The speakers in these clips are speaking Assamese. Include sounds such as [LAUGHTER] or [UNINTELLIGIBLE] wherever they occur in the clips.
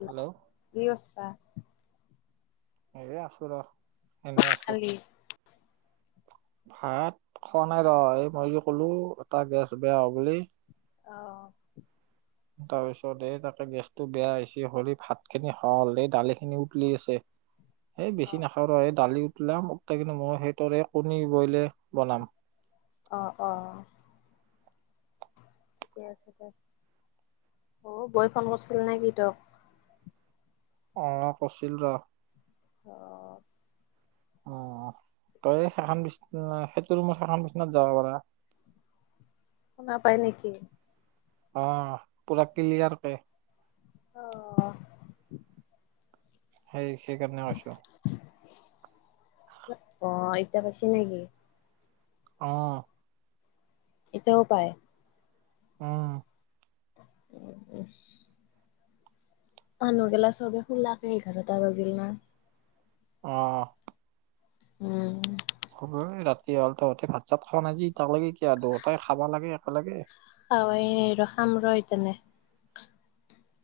কি হেল্ল' কৰিছা। এয়ে আছো ৰ এনে আছো ভাত খোৱা নাই ৰ এই মই যে কলো এটা গেছ বেয়া হোৱা বুলি। আহ তাৰ পিছত এই তাকে গেছটো বেয়া হৈছে হৰি ভাত খিনি হ'ল এই দালি খিনি উতলি আছে সেই বেছি নাখাওঁ ৰ দালি উলাম কিন্তু মই সেইটৰে কণী বইলে বনাম আহ অ ঠিকে আছে দে অ বৈ ফোন কৰিছিল নেকি তক? অ কছিল ৰ অ অ তই সেইখন বিনা সেইটো ৰুমত সেইখন বিচনাত যাব পাৰা শুনা পায় নেকি‌? অ পুৰা ক্লিয়াৰ পায় অ সেই সেইকাৰণে কৈছো অ এতিয়া পাছি নেকি আহ এতিয়াও পায় উম উম উম মানুহগেলা চবে খোলাকে এঘাৰটা বাজিল না আহ উম হ'ব ৰাতি হ'ল তহঁতে ভাত চাত খোৱা নাই যে কিয় দুহতাই খাবা লাগে একেলগে ৰ খাম ৰ এই তেনে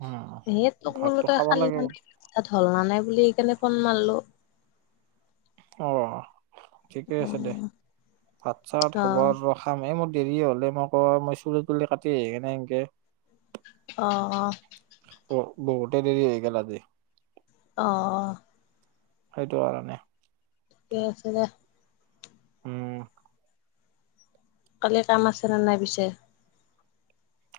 উম, সেই তোক বোলো ভাতটো তই খাব খালি লাগে মানে তাত হল ন নাই বুলি সেইকাৰণে ফন মাৰলো অ ঠিকে আছে দে উম ভাত চাত অ হব ৰ খাম এই মোৰ দেৰি হলে মই ক মই চুলি তুলি কাটি আহি কে নাই এনকে অঁ অঁ। বু-বুহুতেই দেৰিহৈ গল আজি। অঁ। সেইটো আৰু নে। এ আছে দে। উম। কালি কাম আছে নে নাই পিছে?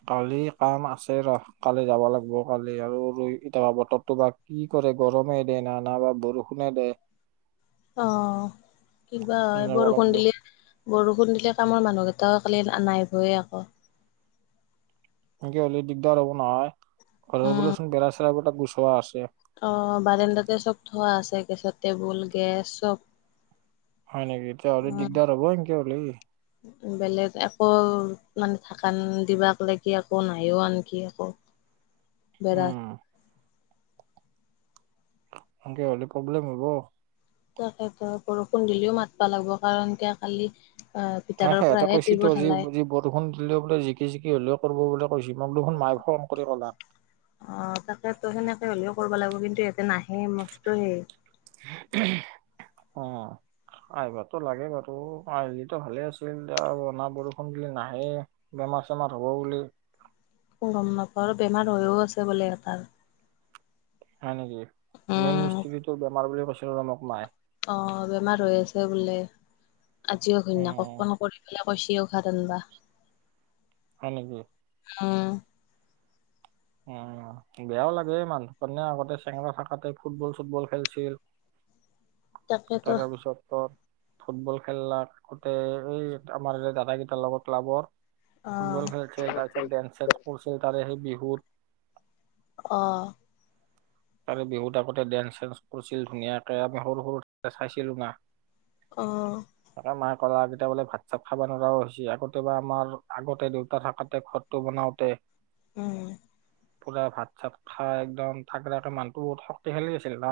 কালি কাম আছে ৰহ। কালি যাব লাগ ব, কালি আৰু ই এতা বতৰটো বা কি? কৰে গৰমে দেনা, না বা বৰষুণে দে। অ কিবা যাব লাগিব। বৰষুণ দিলে বৰষুণ দিলে কামৰ মানুহ- গতও কালি নাই ভৰে আকৌ। এনকে হ'লে দিগদাৰ হ'ব নহয়। ঘৰৰ উম ব চোন বেৰা চেৰাবটা গুচোৱা আছে। অ বাৰানণ্ডাতে চব ধোৱা আছে গেছত টেবুল, গেছ চব। হয় নেকি এতিয়া হলে উম দিগদাৰ হব এনকে হলে। বেলেগ আকৌ মানে থাকা দিবাক লাগি আকৌ নাইও আনকি আকৌ। [UNINTELLIGIBLE] উম। সেনকে হলে প্ৰব্লেম হব। তেখেত বৰষুণ দিলেও মাতবা লাগব কাৰণ কে কালি- আহ ভিতৰৰ সিহঁতে পৰাহে কৈছে টিউব ঢালাই তহতি বৰষুণ দিলেও বোলে জিকি জিকি হ'লেও কৰিব বোলে। কৰিছে মই দেখোন মায়ে খং কৰি অ তাকেতো কলাক। সেনেকে হ'লেও কৰিব লাগিব কিন্তু ইয়াতে নাহে মস্ত সেই- অঁ। আহিবাতো লাগে বাৰু আহলিতো ভালে আছিলা। বৰষুণ দিলে নাহে - বেমাৰ-চেমাৰ হ'ব বুলি। ক গ ঘৰত বেমাৰ হৈও আছে বোলে এটাৰ। হয় নেকি মেইন উম মিস্ত্ৰীটো বেমাৰ বুলি কৈছিলো মোক মাই। অ বেমাৰ হৈ আছে বোলে আজিও ঘন্যাক উম কন কৰি পেলাই কৈছেও। কাৰণবা- হয় নেকি? অঁ। উ বেয়াও লাগে মানুহ কাৰণে আগতে চেঙা থাকাতে ফুটবল চুটবল খেলিছিল। [UNINTELLIGIBLE] তাকেতো তাৰ পিছত ত- ফুটবল খেলোতে এই আমাৰ দাদা কেইটাৰ লগত ক্লাবৰ- ফুটবল খেলছিল তাৰপিছত ডেন্স চেন্স কৰিছিল তাৰে সেই বিহুত- অঁ। তাৰে বিহুত আগতে ডেন্স চেন্স কৰিছিল ধুনীয়াকে আমি সৰু সৰু চাইছিলো না। আহ। গেইতি বোলে ভাত চাত খাব নোৱাৰাও হৈছে। আগতে বা আমাৰ আগতে দেউতা থাকতে ঘৰটো বনাওঁতে- উম। পুৰা ভাত চাত খাই একদম থাকডে মানুহটো বহুত শক্তিশালী আছিল ন।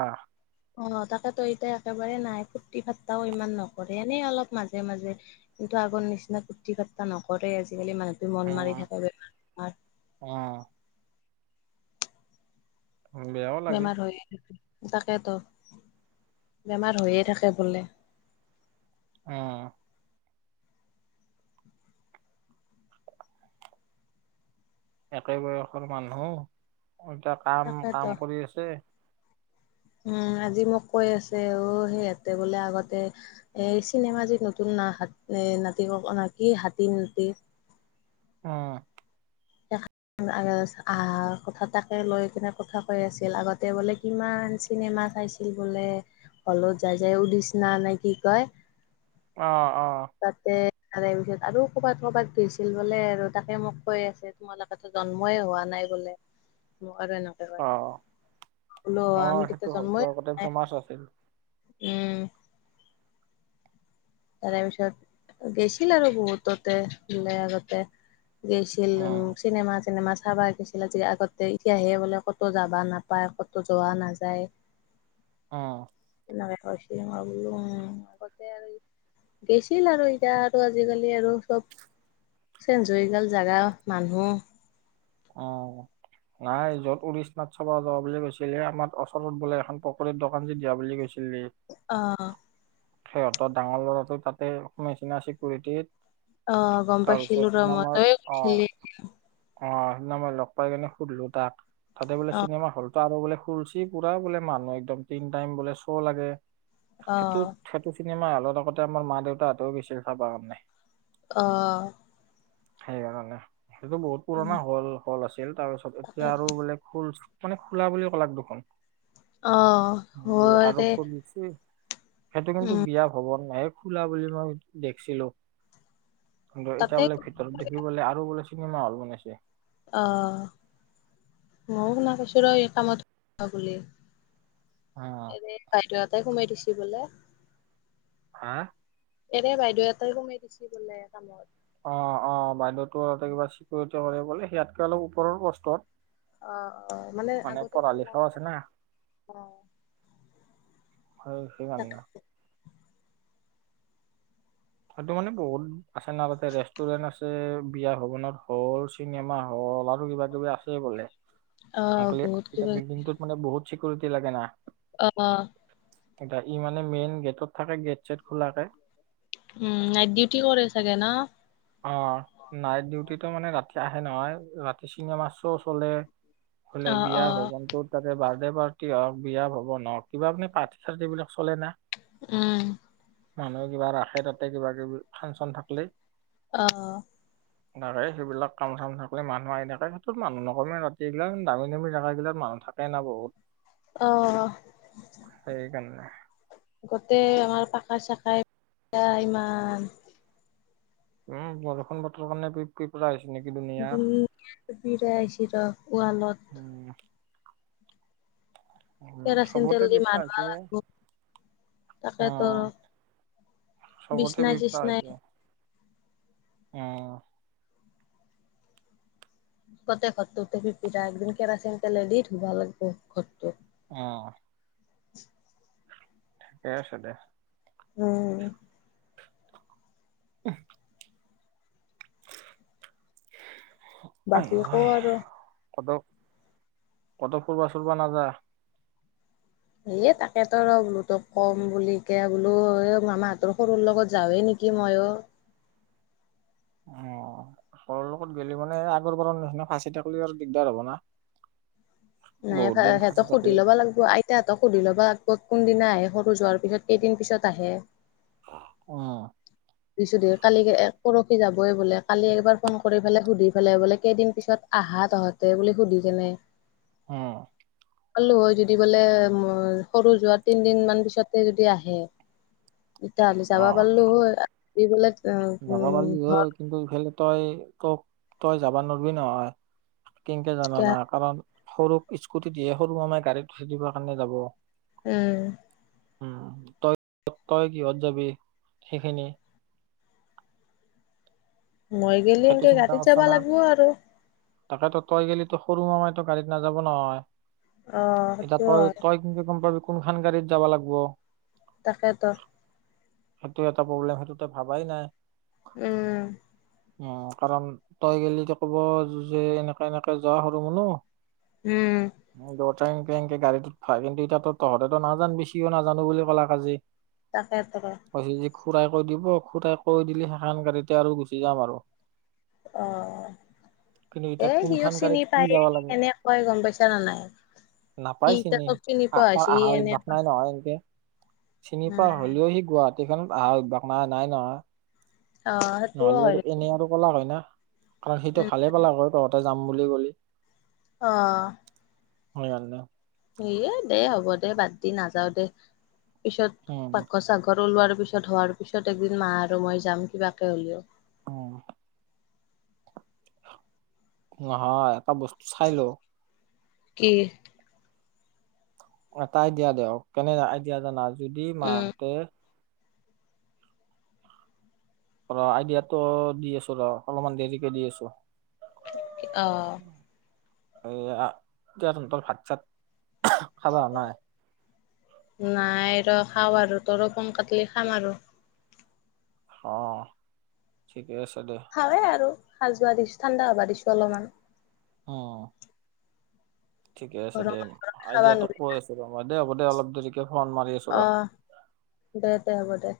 অ তাকেতো এতিয়া একেবাৰে নাই ফূৰ্তি ফাৰ্তাও ইমান নকৰে, এনেই অলপ মাজে মাজে। কিন্তু আগৰ নিচিনা ফূৰ্তি ফাৰ্তটা নকৰে আজিকালি মানুহ- মন মাৰি উম থাক যে বেমাৰ। উম বেয়াও লাগে বেমাৰ হৈ - তাকেতো বেমাৰ হৈয়ে থাকে বোলে। আহ। একে বয়সৰ মানুহ এতিয়া কাম -কাম কৰি আছে। [UNINTELLIGIBLE] উ আজি মোক কৈ আছে অ সিহঁতে বোলে আগতে এই চিনেমা যি নতুন নাশ। এ নাতি ক ন নাতি হাতী নাতি উহ। আহ কথা তাকে লৈ কিনে কথা কৈ আছিল আগতে বোলে কিমান চিনো। মা চাইছিল বোলে হলত যাই যাই উদচনা নাই কি কয়। আহ আহ তাতে তাৰে পিছত আৰু কৰ'বাত কৰ'বাত ধইছিল বোলে আৰু তাকে মোক কৈ আছে তোমালোকে ত জন্মই হোৱা নাই বোলে আৰু এনেকে অ ক বোলো অ আমি সেইটো তেতিয়া হলটো জন্মই আগতে ফেমাচ আছিল উম তাৰ পিছত গেছিল আৰু বহুততে বলে আগতে গৈছিল উম চিনেমা চিনেমা চাবাগৈছিলা যে আগতে এতিয়াহে বোলে ক'তো যাবা নাপায় ক'তো যোৱা নাযায় আহ [UNINTELLIGIBLE] গেছিল আৰু এতিয়া আৰু আজিকালি আৰু চব চেঞ্জু হৈগল জাগা মানুহ অ নাই যত উৰিষ্ণাত চাবা যোৱা বুলি কৈছিলে আমাৰ ওচৰত বোলে এখন পকৰীৰ দোকান যি দিয়া বুলি কৈছিল অ সিহঁতৰ ডাঙৰ ল'ৰাটো তাতে নিচিনা চিকৰিটিত আহ গম পাইছিলো ৰ মতয়ে অ গৈছিলি অ সেইদিনা মই লগ পাই কিনে সুধিলো তাক তাতে বোলে অ', চিনেমা হলতো আৰু বোলে ফুলচি পুৰা বোলে মানুহ একদম তিন টাইম বোলে শ' লাগে সেইটো অ', সেইটো চিনেমা হলত আগতে আমাৰ মা দেউতা হাতেও গৈছিল চাবৰ কাৰণে আহ সেইকাৰণে সেইটো বহুত উম, পুৰণা হল হল আছিল তাৰ পিছত এতিয়া তাকেতো আৰু ববলে শুল। মানে খোলা বুলি ক'লাক দোকান। অ হয় তে খুলিছে সেইটো কিন্তু বিয়া ভৱন নাহে খোলা বুলি মই দেখিছিলো কিন্তু তাতে এতিয়া বোলে ভিতৰত দেখিবলে আৰু বোলে চিনেমা হল বনাইছে অ ময়ো শুনা পাইছোঁ ৰ এই কামত বুলি। অ এ বাইদেউতে সোমাই দিছে বোলে। হা এনে বাইদেউ এটাই কোমাই দিছে বোলে কামত অ অ বাইদেউতোতে কিবা চিকিৰিটি কৰে বোলে সেয়াতকে অলপ ওপৰৰ কষ্টত। অ অ মানে আগতে নাই লিখাও আছে না অ হয়ছি গ ন হয়টো মানে বহুত আছে না তাতে ৰেষ্টুৰেন্ট আছে বিয়া ভৱনত হল চিনেমা হল। হলা আৰু কিবা কিবি আছেই বোলে অ' বহুত সি কিবা বিল্ডিংটোত মানে বহুত চিকৰিটি লাগে না। অ এয়া ই মানে মেইন গেটত থাকে গেট ছেট খোলাকে। উম নাই ডিউটি কৰেই চাগে ন। অ নাইট ডিউটিটো মানে ৰাতি আহে নহয় ৰাতি চিনেমা শ্ব' চলে। হলে অ' বিয়া অ' ভগৱন্ত ত তাকে বাৰ। বাৰ্ডে পাৰ্টি হওক বিয়া ভৱন হওক কিবাি পাৰ্থি চাৰ্টি বিলাক চলে না উম মানুহে কিবা ৰাখে তাতে কিবা কিবি ফাংচন থাকলেই। অ। তাৰে সেইবিলাক কাম চাম চাবলে মানুহ আহি থাকে সেইটোত মানুহ নকমে ৰাতিগিলাক দামী দামী জাগা গিল মান। থাকে না বহুত। অহ সেইকাৰণে গোটেই আমাৰ পাখা চাখাই ইমান। উম বৰষুণ বতৰ কাৰণে পেল আহিছে। দু বিৰা আহিছ ৰ ৱালত। উম উম, কেৰাচিন তেল চবতে দি বিপদ মাৰ আছে লাগিব, অ, তাকে তৰ চবতে বিছনা চিছনাই। আহ কতে ঘৰটো পিপি একদিন কেৰাচিন তেলে দি ধুব লাগিব ঘৰটো। অহ [INAUDIBLE] ঠিকে আছে দে। উম! আহ [UNINTELLIGIBLE] আই বাকী ঐ ক আৰু। কত কত ফুবা চুৰিবা নাযায়। এ তাকেতো ৰ বোলো তোক কম বুলি কে বোলো এ মামাহতৰ সৰুৰ লগত যাওৱে নেকি? কি মইয়ো। অ ঘৰ লগত গ'লে মানে আগৰ পৰা নিচিনা ফাঁচি থাকিলি আৰু দিগদাৰ হব না। নাই বহুত দিন ফাঁচি সিহতক সুধি থাকলি। লব লাগিব আইতাহঁতক সুধি লব লাগিব কোনদিনাই আহে সৰু যোৱাৰ পিছত কেইদিন পিছত আহে। অহ দিছিলো কালি পৰহি যাবই বোলে কালি এবাৰ ফোন কৰি পেলাই সুধি পেলাই বোলে কেইদিন পিছত আহা তহঁতে বুলি সুধি কেনে। অহ পালো হয় যদি বোলে সৰু যোৱা তিনদিন মান পিছতে যদি আহে। এতিয়া আমি যাব পাৰিলো হয় - যাবা পাৰিলি হ কিন্তু ইফালে তই তোক তই যাবা নোৱাৰিবি নহয়। কেনেকে জানা না কাৰণ সৰুক স্কুটি দিয়ে সৰু মামাই গাড়ীত উঠি দিবৰ কাৰণে যাব। উম! উম তই তই কিহত যাবি সেইখিনি মই গেলি সেইটো এনকে চিন্তা গাড়ীত কৰছা যাবা না? লাগিব আৰু। তাকেতো তই গেলি তো সৰু মামাই তো গাড়ীত নাযাব নহয়। অহ এতিয়া সেইটো তই হয় তই কিন্তু গম পাবি কোনখন গাড়ীত যাব লাগিব। তাকেতো। সেইটো এটা প্ৰব্লেম সেইটো তই ভাবাই নাই। উম! উম! কাৰণ তই গলে ক'ব যে এনেকে এনেকে যোৱা সৰু মুনো উম! টেং টেংক গাড়ীত হয় কিন্তু এতিয়াতো তহঁতেটো নাজানিবি সিও নানো বুলি ক'লে আজি তাকেতো পাছত যে খুড়ুৰাই কৈ দিব খুডাৰাই কৈ দিলি সেইখন গাড়ীতে আৰু গুচি যাম আৰু। অহ কিন্তু এ এতিয়া সিও কোনখন চিনি গাড়ীত কি পায় যাব লাগে কেনে কয় গম পাইছা নে নাই। কি এতিয়া তোক চিনি আ- পোৱা তাৰ হৈছে আহাৰ এনে অভ্যাস নাই নহয় এনকে চিনি উম পোৱা হলেও সি গুৱাহাটীখনত অহা অভ্যাস নাই নাই নহয়। অ সেইটোও নহ'লে হয় আৰু দেচোন, এনেই আৰু কলা হয় না। কাৰণ সেইটো উম ভালে পালে আকৌ তহঁতি যাম বুলি কলি। অহ [UNINTELLIGIBLE] সয়ে দে হ'ব দে বাদ দি নাযাও দে পিছত উম পাকাঘত চাকঘত লোৱাৰ পিছত হোৱাৰ পিছত একদিন মাহ আৰু মই যাম কিবাকে হ'লেও অ হয় এটা বস্তু চাই লৈ কি এটা দিয়া দে হক কে [UNINTELLIGIBLE] আই দিয়া জানা যদি উম মাহঁতে ৰ আইডিয়াটো দি আছো ৰ অলপমান দেৰিকে দি আছো অহ এয়া এতিয়া তহঁতৰ ভাত চাত খাবা নাই নাই ৰ খাওঁ আৰু তোৰ ফোন কাটলি খাম আৰু অহ ঠিক খাৱে আৰু সাজ যোৱা দিছো ঠাণ্ডা হবা দিছো অলপমান অহ ঠিকে আছে দে গৰম গৰমে খাবা আইডিয়াতো নোৱাৰি কৈ আছো ৰ দে হ'ব দে অলপ দেৰি এতিয়া ফোন মাৰি আছো অ ৰ দে দে হ'ব দে